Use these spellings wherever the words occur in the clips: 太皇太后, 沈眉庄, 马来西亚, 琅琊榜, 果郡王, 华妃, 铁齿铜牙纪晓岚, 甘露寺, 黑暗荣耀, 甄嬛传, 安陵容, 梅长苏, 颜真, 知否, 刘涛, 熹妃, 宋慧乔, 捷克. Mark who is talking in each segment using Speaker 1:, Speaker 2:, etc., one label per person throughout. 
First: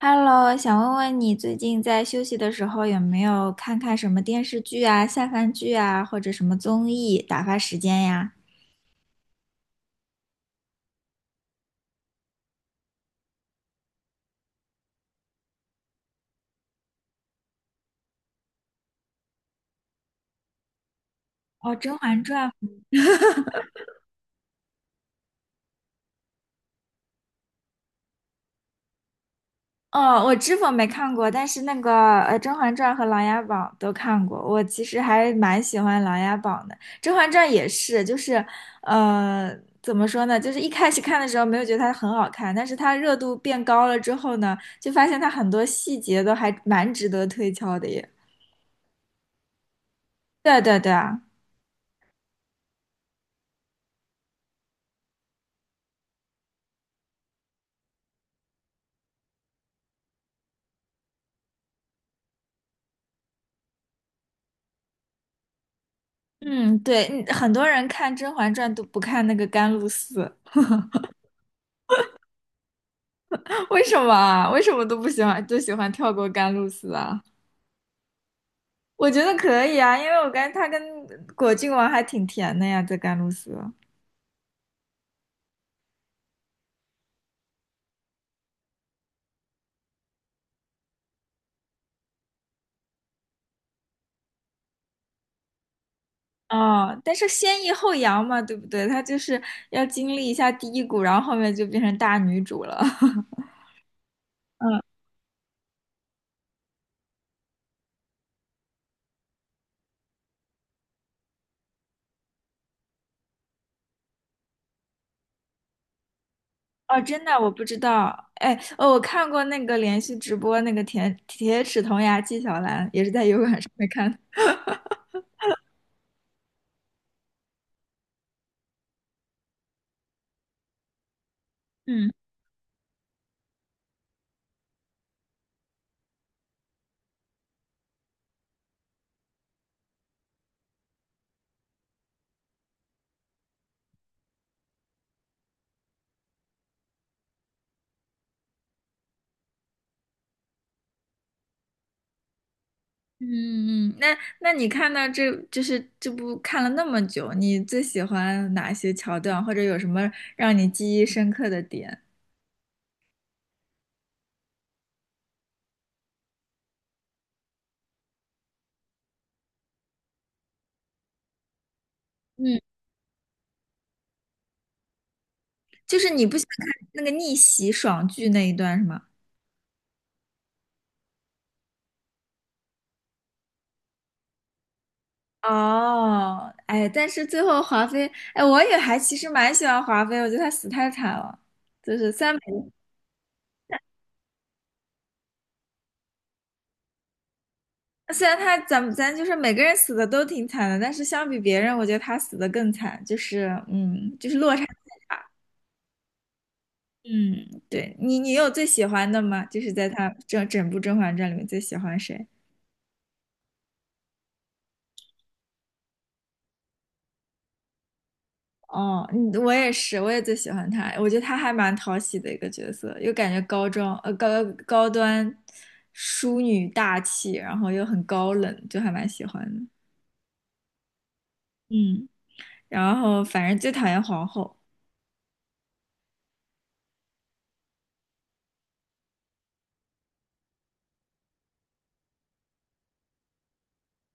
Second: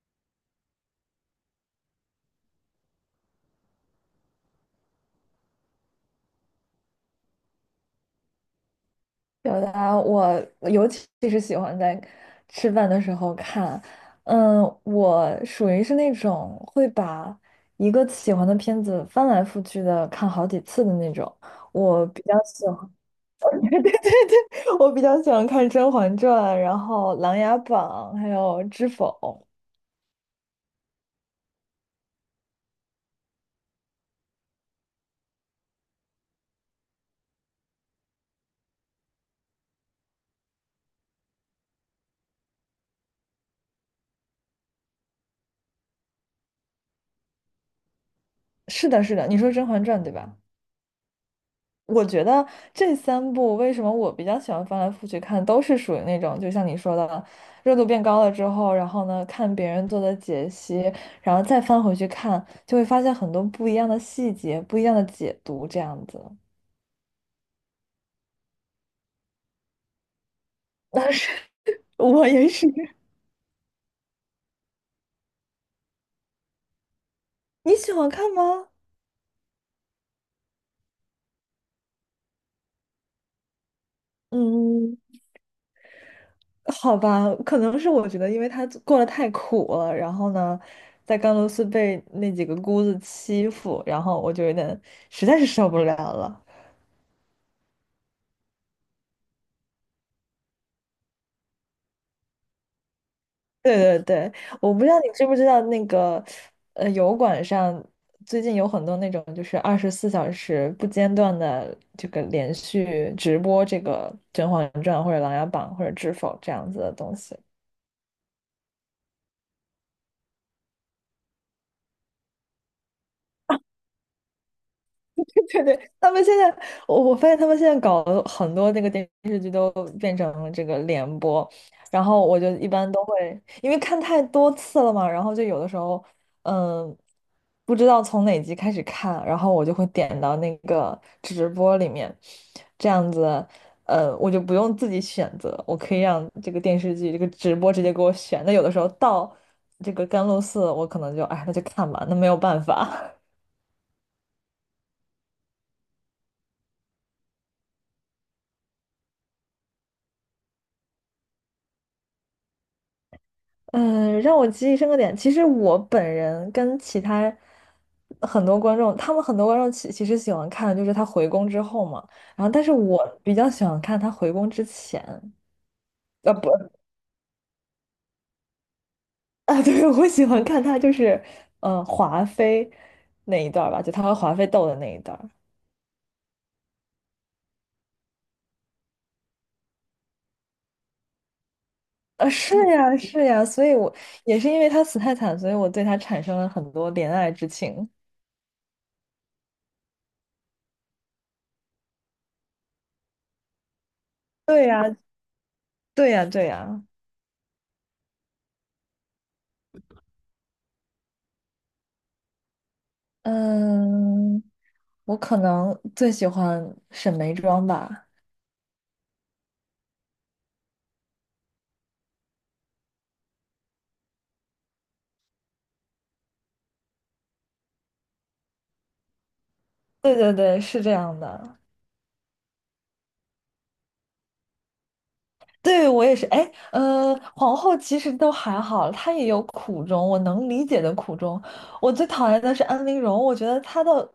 Speaker 1: Hello，想问问你最近在休息的时候有没有看看什么电视剧啊、下饭剧啊，或者什么综艺打发时间呀？
Speaker 2: 表达我尤其是喜欢在吃饭的时候看，嗯，我属于是那种会把一个喜欢的片子翻来覆去的看好几次的那种。
Speaker 1: 哦，《甄
Speaker 2: 我
Speaker 1: 嬛
Speaker 2: 比较
Speaker 1: 传》
Speaker 2: 喜欢，对对对，我比较喜欢看《甄嬛传》，然后《琅琊榜》，还有《知否》。
Speaker 1: 哦，我知否没看过，但是那个《甄嬛传》和《琅琊榜》都看过。我其实还蛮喜欢《琅琊榜》的，《甄嬛传》也是，呃，怎么说呢？就是一开始看的时候没有觉得它很好看，但是它热度变高了之后呢，就发现它很多细节都还蛮值得推敲的耶。
Speaker 2: 是的，是的，你说《甄嬛传》对吧？
Speaker 1: 对对对啊。
Speaker 2: 我觉得这三部为什么我比较喜欢翻来覆去看，都是属于那种，就像你说的，热度变高了之后，然后呢，看别人做的解析，然后再翻回去看，就会发现很多不一样的细节、不一样的解读，这样子。
Speaker 1: 嗯，对，嗯很多人看《甄嬛传》都不看那个甘露寺，
Speaker 2: 但是我也是，
Speaker 1: 为什么啊？为什么都不喜欢，都喜欢跳过甘露寺啊？
Speaker 2: 你喜欢看吗？
Speaker 1: 我觉得可以啊，因为我感觉他跟果郡王还挺甜的呀，在甘露寺。
Speaker 2: 嗯，好吧，可能是我觉得，因为他过得太苦了，然后呢，在甘露寺被那几个姑子欺负，然后我就有点实在是受不了了。
Speaker 1: 哦，但是先抑后扬嘛，对不对？她就是要经历一下低谷，然后后面就变成大女主了。
Speaker 2: 对对对，我
Speaker 1: 嗯，
Speaker 2: 不知道你知不知道那个，油管上最近有很多那种就是24小时不间断的这个连续直播这个《甄嬛传》或者《琅琊榜》或者《知否》这样子的
Speaker 1: 哦，
Speaker 2: 东
Speaker 1: 真的，
Speaker 2: 西。
Speaker 1: 我不知道。哎，哦，我看过那个连续直播，那个铁齿铜牙纪晓岚，也是在油管上面看的
Speaker 2: 对对，他们现在，我发现他们现在搞的很多那个电视剧都变成了这个联播，然
Speaker 1: 嗯。
Speaker 2: 后我就一般都会，因为看太多次了嘛，然后就有的时候，嗯，不知道从哪集开始看，然后我就会点到那个直播里面，这样子，我就不用自己选择，我可以让这个电视剧这个直播直接给我选。那有的时候到这个甘露寺，我可能就，哎，那就看吧，那没有办法。
Speaker 1: 嗯嗯，那你看到这就是这部看了那么久，你最喜欢哪些桥段，或者有什么让你记忆深刻的点？
Speaker 2: 嗯，让我记忆深刻点。其实我本人跟其他很多观众，他们很多观众其实喜欢看，就是他回宫之后嘛。然后，
Speaker 1: 嗯，
Speaker 2: 但是我比较喜欢看他回宫之前，
Speaker 1: 就是你不想
Speaker 2: 不，
Speaker 1: 看那个逆袭爽剧那一段是吗？
Speaker 2: 啊，对，我喜欢看他就是，嗯、华妃那一段儿吧，就他和华妃斗的那一段儿。
Speaker 1: 哦，哎，但是最后华妃，哎，我也还其实蛮喜欢华妃，我觉得她死太惨了。就是
Speaker 2: 啊，是呀，是呀，所以我也是因为他死太惨，所以我对他产生了很多怜爱之情。
Speaker 1: 虽然她咱就是每个人死的都挺惨的，但是相比别人，我觉得她死的更惨，就是嗯，就是落差。
Speaker 2: 对呀，对呀，对呀。
Speaker 1: 嗯，对你，你有最喜欢的吗？就是在他整部《甄嬛传》里面最喜欢谁？
Speaker 2: 嗯，我可能最喜欢沈眉庄吧。
Speaker 1: 哦，嗯，我也是，我也最喜欢他。我觉得他还蛮讨喜的一个角色，又感觉高高端淑女大气，然后又很高冷，就还蛮喜欢的。
Speaker 2: 对对对，是这样的。
Speaker 1: 嗯，然后反正最讨厌皇后。
Speaker 2: 对，我也是。哎，皇后其实都还好，她也有苦衷，我能理解的苦衷。我最讨厌的是安陵容，我觉得她的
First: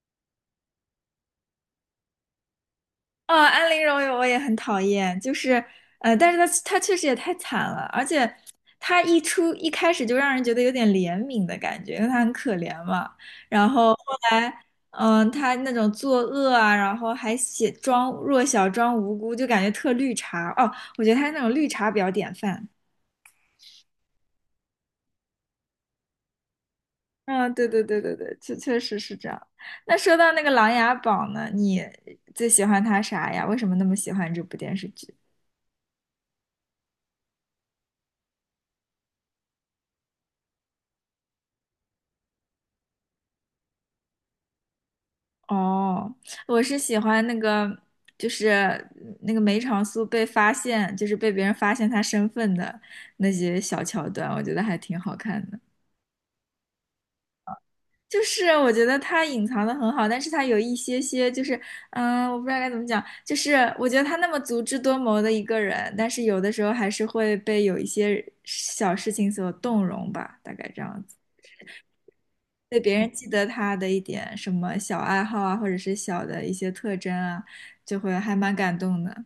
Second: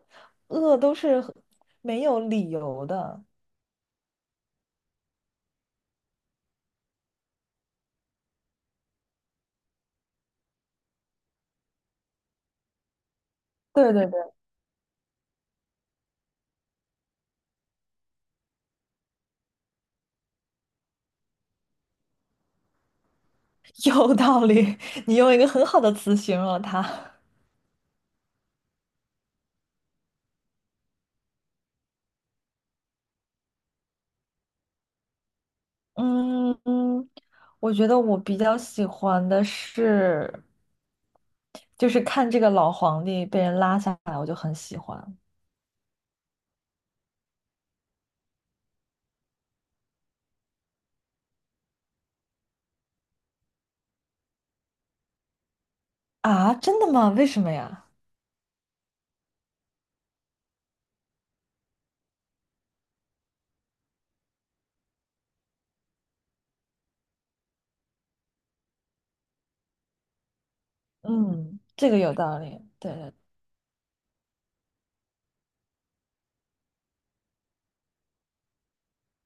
Speaker 2: 恶都是很没有理由的。
Speaker 1: 哦，安陵容我也很讨厌，就是，但是她确实也太惨了，而且她一开始就让人觉得有点怜悯的感觉，因为她很可怜嘛。然
Speaker 2: 对
Speaker 1: 后后
Speaker 2: 对对，
Speaker 1: 来，她那种作恶啊，然后还写装弱小、装无辜，就感觉特绿茶。哦，我觉得她那种绿茶比较典范。
Speaker 2: 有道理，你用一个很好的词形容了她。
Speaker 1: 嗯，对对对对对，确实是这样。那说到那个《琅琊榜》呢，你最喜欢它啥呀？为什么那么喜欢这部电视剧？
Speaker 2: 嗯嗯，我觉得我比较喜欢的是。就是看这个老皇帝被人拉下来，我就很喜欢
Speaker 1: 哦，我是喜欢那个，就是那个梅长苏被发现，就是被别人发现他身份的那些小桥段，我觉得还挺好看的。
Speaker 2: 啊！真的吗？为什么呀？
Speaker 1: 就是我觉得他隐藏的很好，但是他有一些些，就是嗯，我不知道该怎么讲，就是我觉得他那么足智多谋的一个人，但是有的时候还是会被有一些小事情所动容吧，大概这样子。
Speaker 2: 嗯，这个有道理。
Speaker 1: 对
Speaker 2: 对
Speaker 1: 别人
Speaker 2: 对，
Speaker 1: 记得他的一点什么小爱好啊，或者是小的一些特征啊，就会还蛮感动的。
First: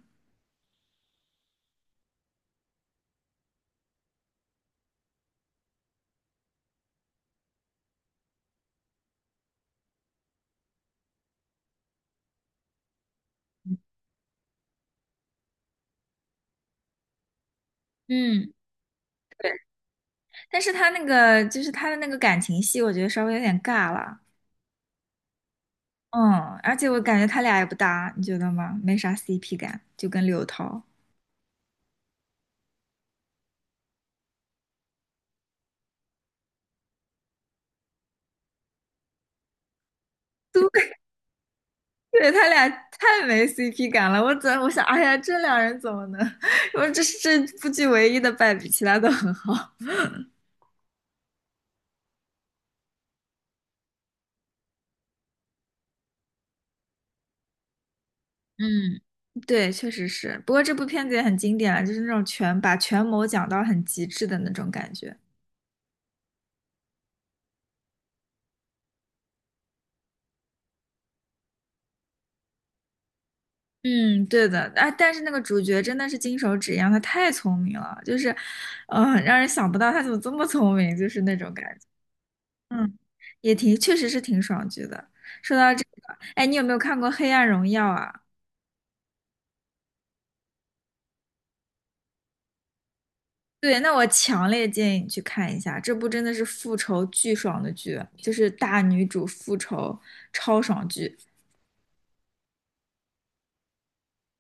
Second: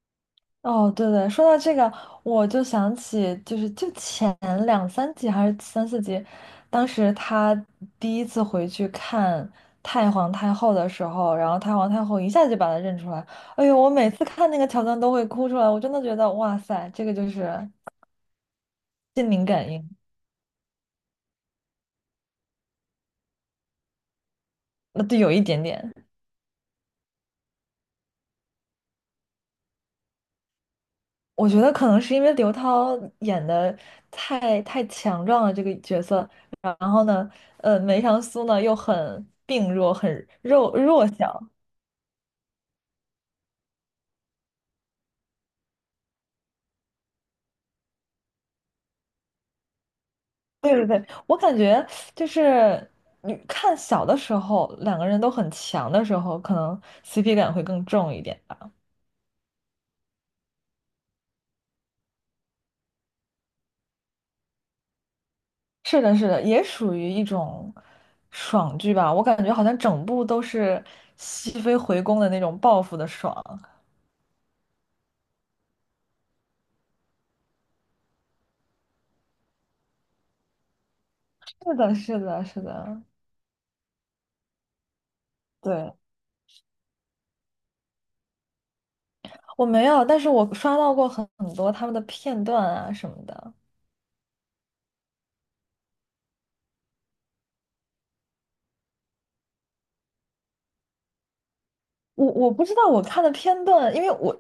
Speaker 2: 哦，对对，说到这个，我就想起，就是就前2、3集还是3、4集，当时他第一次回去看太皇太后的时候，然后太皇太后一下就把他认出来。哎呦，我每次看那个桥段都会哭出来，我真的觉得哇塞，这个就是
Speaker 1: 嗯，
Speaker 2: 心灵
Speaker 1: 对，
Speaker 2: 感应，
Speaker 1: 但是他那个就是他的那个感情戏，我觉得稍微有点尬了。
Speaker 2: 那对，有一点点。
Speaker 1: 嗯，而且我感觉他俩也不搭，你觉得吗？没啥 CP 感，就跟刘涛。
Speaker 2: 我觉得可能是因为刘涛演的太强壮了这个角色，然后呢，梅长苏呢又很病弱，很弱弱 小。
Speaker 1: 对，对，他俩太没 CP 感了。我想，哎呀，这两人怎么能？我这是这部剧唯一的败笔，其他都很好。
Speaker 2: 对对对，我感觉就是你看小的时候，两个人都很强的时候，可能 CP 感会更重一点吧。
Speaker 1: 嗯，对，确实是。不过这部片子也很经典了，就是那种权谋讲到很极致的那种感觉。
Speaker 2: 是的，是的，也属于一种爽剧吧。我感觉好像整部都是熹妃回宫的那种报复的爽。
Speaker 1: 嗯，对的。啊，但是那个主角真的是金手指一样，他太聪明了，就是，让人想不到他怎么这么聪明，就是那种感
Speaker 2: 是
Speaker 1: 觉。
Speaker 2: 的，是的，是
Speaker 1: 嗯，
Speaker 2: 的，
Speaker 1: 也挺，确实是挺爽剧的。说到这
Speaker 2: 对。
Speaker 1: 个，哎，你有没有看过《黑暗荣耀》啊？
Speaker 2: 我没有，但是我刷到过很多他们的片段啊什么的。
Speaker 1: 对，那我强烈建议你去看一下，这部真的是复仇巨爽的剧，就是大女主复仇超爽剧。
Speaker 2: 我不知道我看的片段，因为我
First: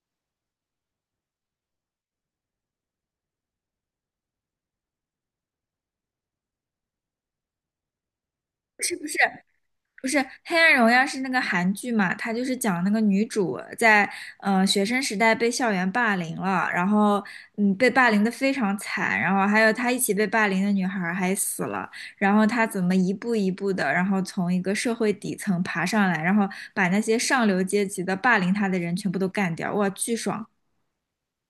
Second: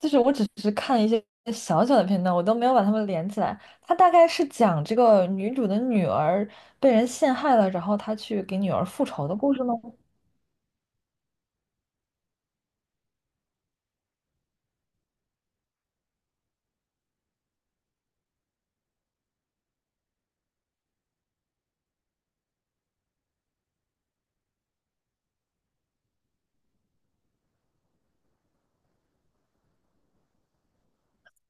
Speaker 2: 就是我只是看一些小小的片段，我都没有把它们连起来。它大概是讲这个女主的女儿被人陷害了，然后她去给女儿
Speaker 1: 是
Speaker 2: 复
Speaker 1: 不是？
Speaker 2: 仇的故事吗？
Speaker 1: 不是《黑暗荣耀》是那个韩剧嘛？它就是讲那个女主在学生时代被校园霸凌了，然后嗯被霸凌的非常惨，然后还有她一起被霸凌的女孩儿还死了，然后她怎么一步一步的，然后从一个社会底层爬上来，然后把那些上流阶级的霸凌她的人全部都干掉，哇，巨爽！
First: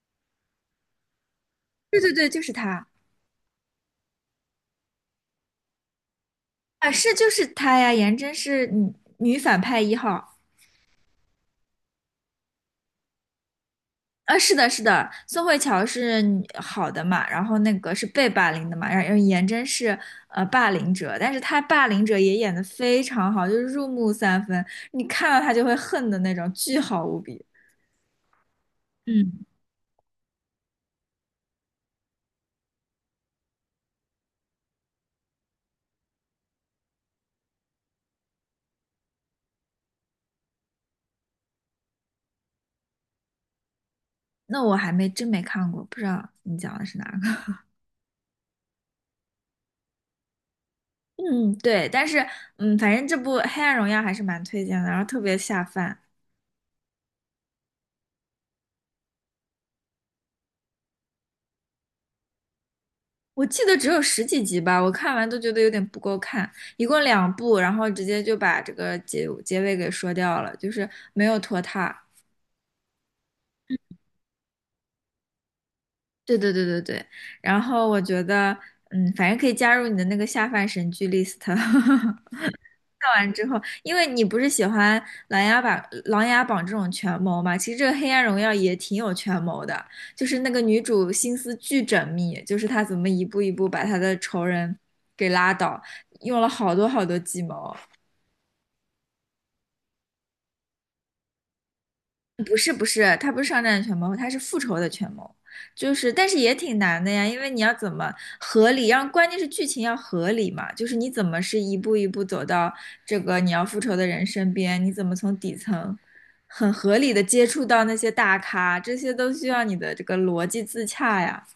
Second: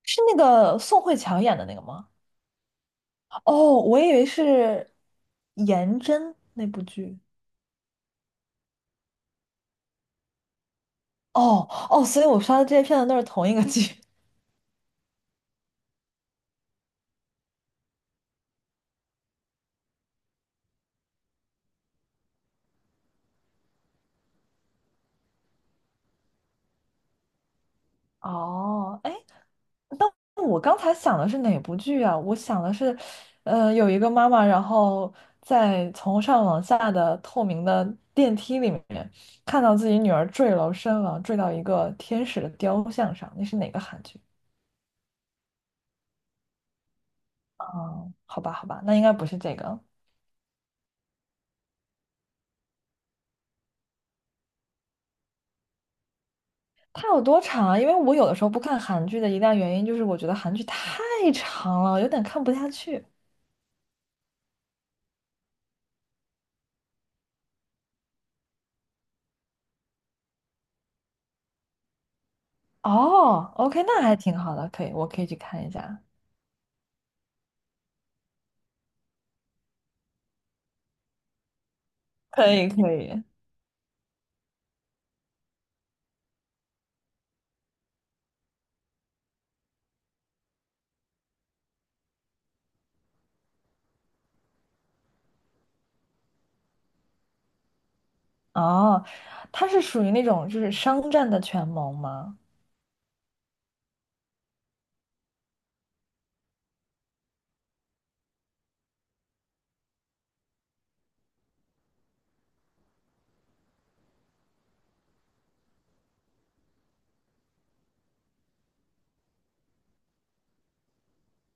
Speaker 2: 是那个宋慧乔演的那个
Speaker 1: 对
Speaker 2: 吗？
Speaker 1: 对对，就是她
Speaker 2: 哦，我以为是颜真那部
Speaker 1: 啊，是
Speaker 2: 剧。
Speaker 1: 就是她呀，颜真是女反派一号。
Speaker 2: 哦哦，所以我刷的这些片段都是同一个剧。
Speaker 1: 啊，是的，是的，宋慧乔是女好的嘛，然后那个是被霸凌的嘛，然后颜真是霸凌者，但是她霸凌者也演得非常好，就是入木三分，你看到她就会恨的那种，巨好无比。
Speaker 2: 哦，哎，
Speaker 1: 嗯，
Speaker 2: 但我刚才想的是哪部剧啊？我想的是，有一个妈妈，然后在从上往下的透明的电梯里面，看到自己女儿坠楼身亡，坠到一个天使的雕像上。那是哪个韩剧？
Speaker 1: 那我还没真没看过，不知道你讲的是哪个。
Speaker 2: 啊、好吧，好吧，那应该不是这个。
Speaker 1: 嗯，对，但是嗯，反正这部《黑暗荣耀》还是蛮推荐的，然后特别下饭。
Speaker 2: 它有多长啊？因为我有的时候不看韩剧的一大原因就是我觉得韩剧太长了，有点看不下去。
Speaker 1: 我记得只有十几集吧，我看完都觉得有点不够看，一共两部，然后直接就把这个结尾给说掉了，就是没有拖沓。
Speaker 2: 哦，OK，那还挺好的，可以，我可以去看一下。
Speaker 1: 对对对对对，然后我觉得，嗯，反正可以加入你的那个下饭神剧 list。
Speaker 2: 可以，可
Speaker 1: 看
Speaker 2: 以。
Speaker 1: 完之后，因为你不是喜欢《琅琊榜》《琅琊榜》这种权谋嘛，其实这个《黑暗荣耀》也挺有权谋的，就是那个女主心思巨缜密，就是她怎么一步一步把她的仇人给拉倒，用了好多好多计谋。
Speaker 2: 哦，他是属于那种就是商战的权谋吗？
Speaker 1: 不是不是，他不是商战权谋，他是复仇的权谋，就是但是也挺难的呀，因为你要怎么合理，让关键是剧情要合理嘛，就是你怎么是一步一步走到这个你要复仇的人身边，你怎么从底层很合理的接触到那些大咖，这些都需要你的这个逻辑自洽呀。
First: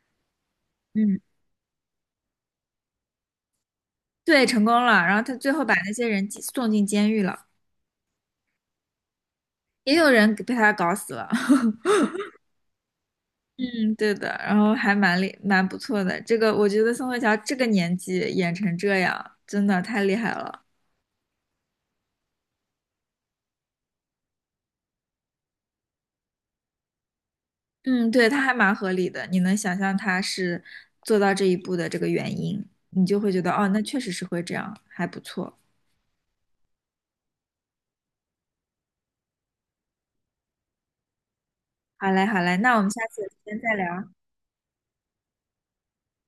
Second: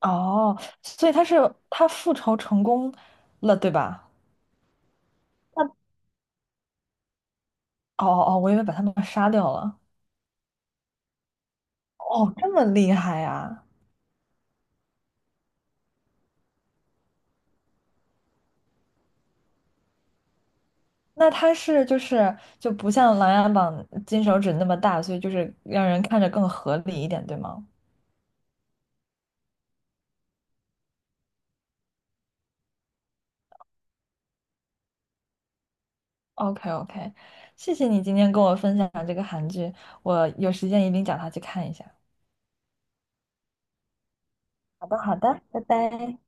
Speaker 2: 哦，所以
Speaker 1: 嗯，
Speaker 2: 他是他复仇成功了，对吧？
Speaker 1: 对，成功了，然后他最后把那些人送进监狱了，
Speaker 2: 哦哦，哦，我以为把他们杀掉了。
Speaker 1: 也有人被他搞死了。
Speaker 2: 哦，这么厉害呀？
Speaker 1: 嗯，对的，然后还蛮厉蛮不错的。这个我觉得宋慧乔这个年纪演成这样，真的太厉害了。
Speaker 2: 那他是就是就不像《琅琊榜》金手指那么大，所以就是让人看着更合理一点，对吗
Speaker 1: 嗯，对，她还蛮合理的，你能想象她是做到这一步的这个原因，你就会觉得哦，那确实是会这样，还不错。
Speaker 2: ？OK OK，谢谢你今天跟我分享这个韩剧，我有时间一定找他去看一下。
Speaker 1: 好嘞，好嘞，那我们下次有时间再聊。
Speaker 2: 好的好的，拜拜。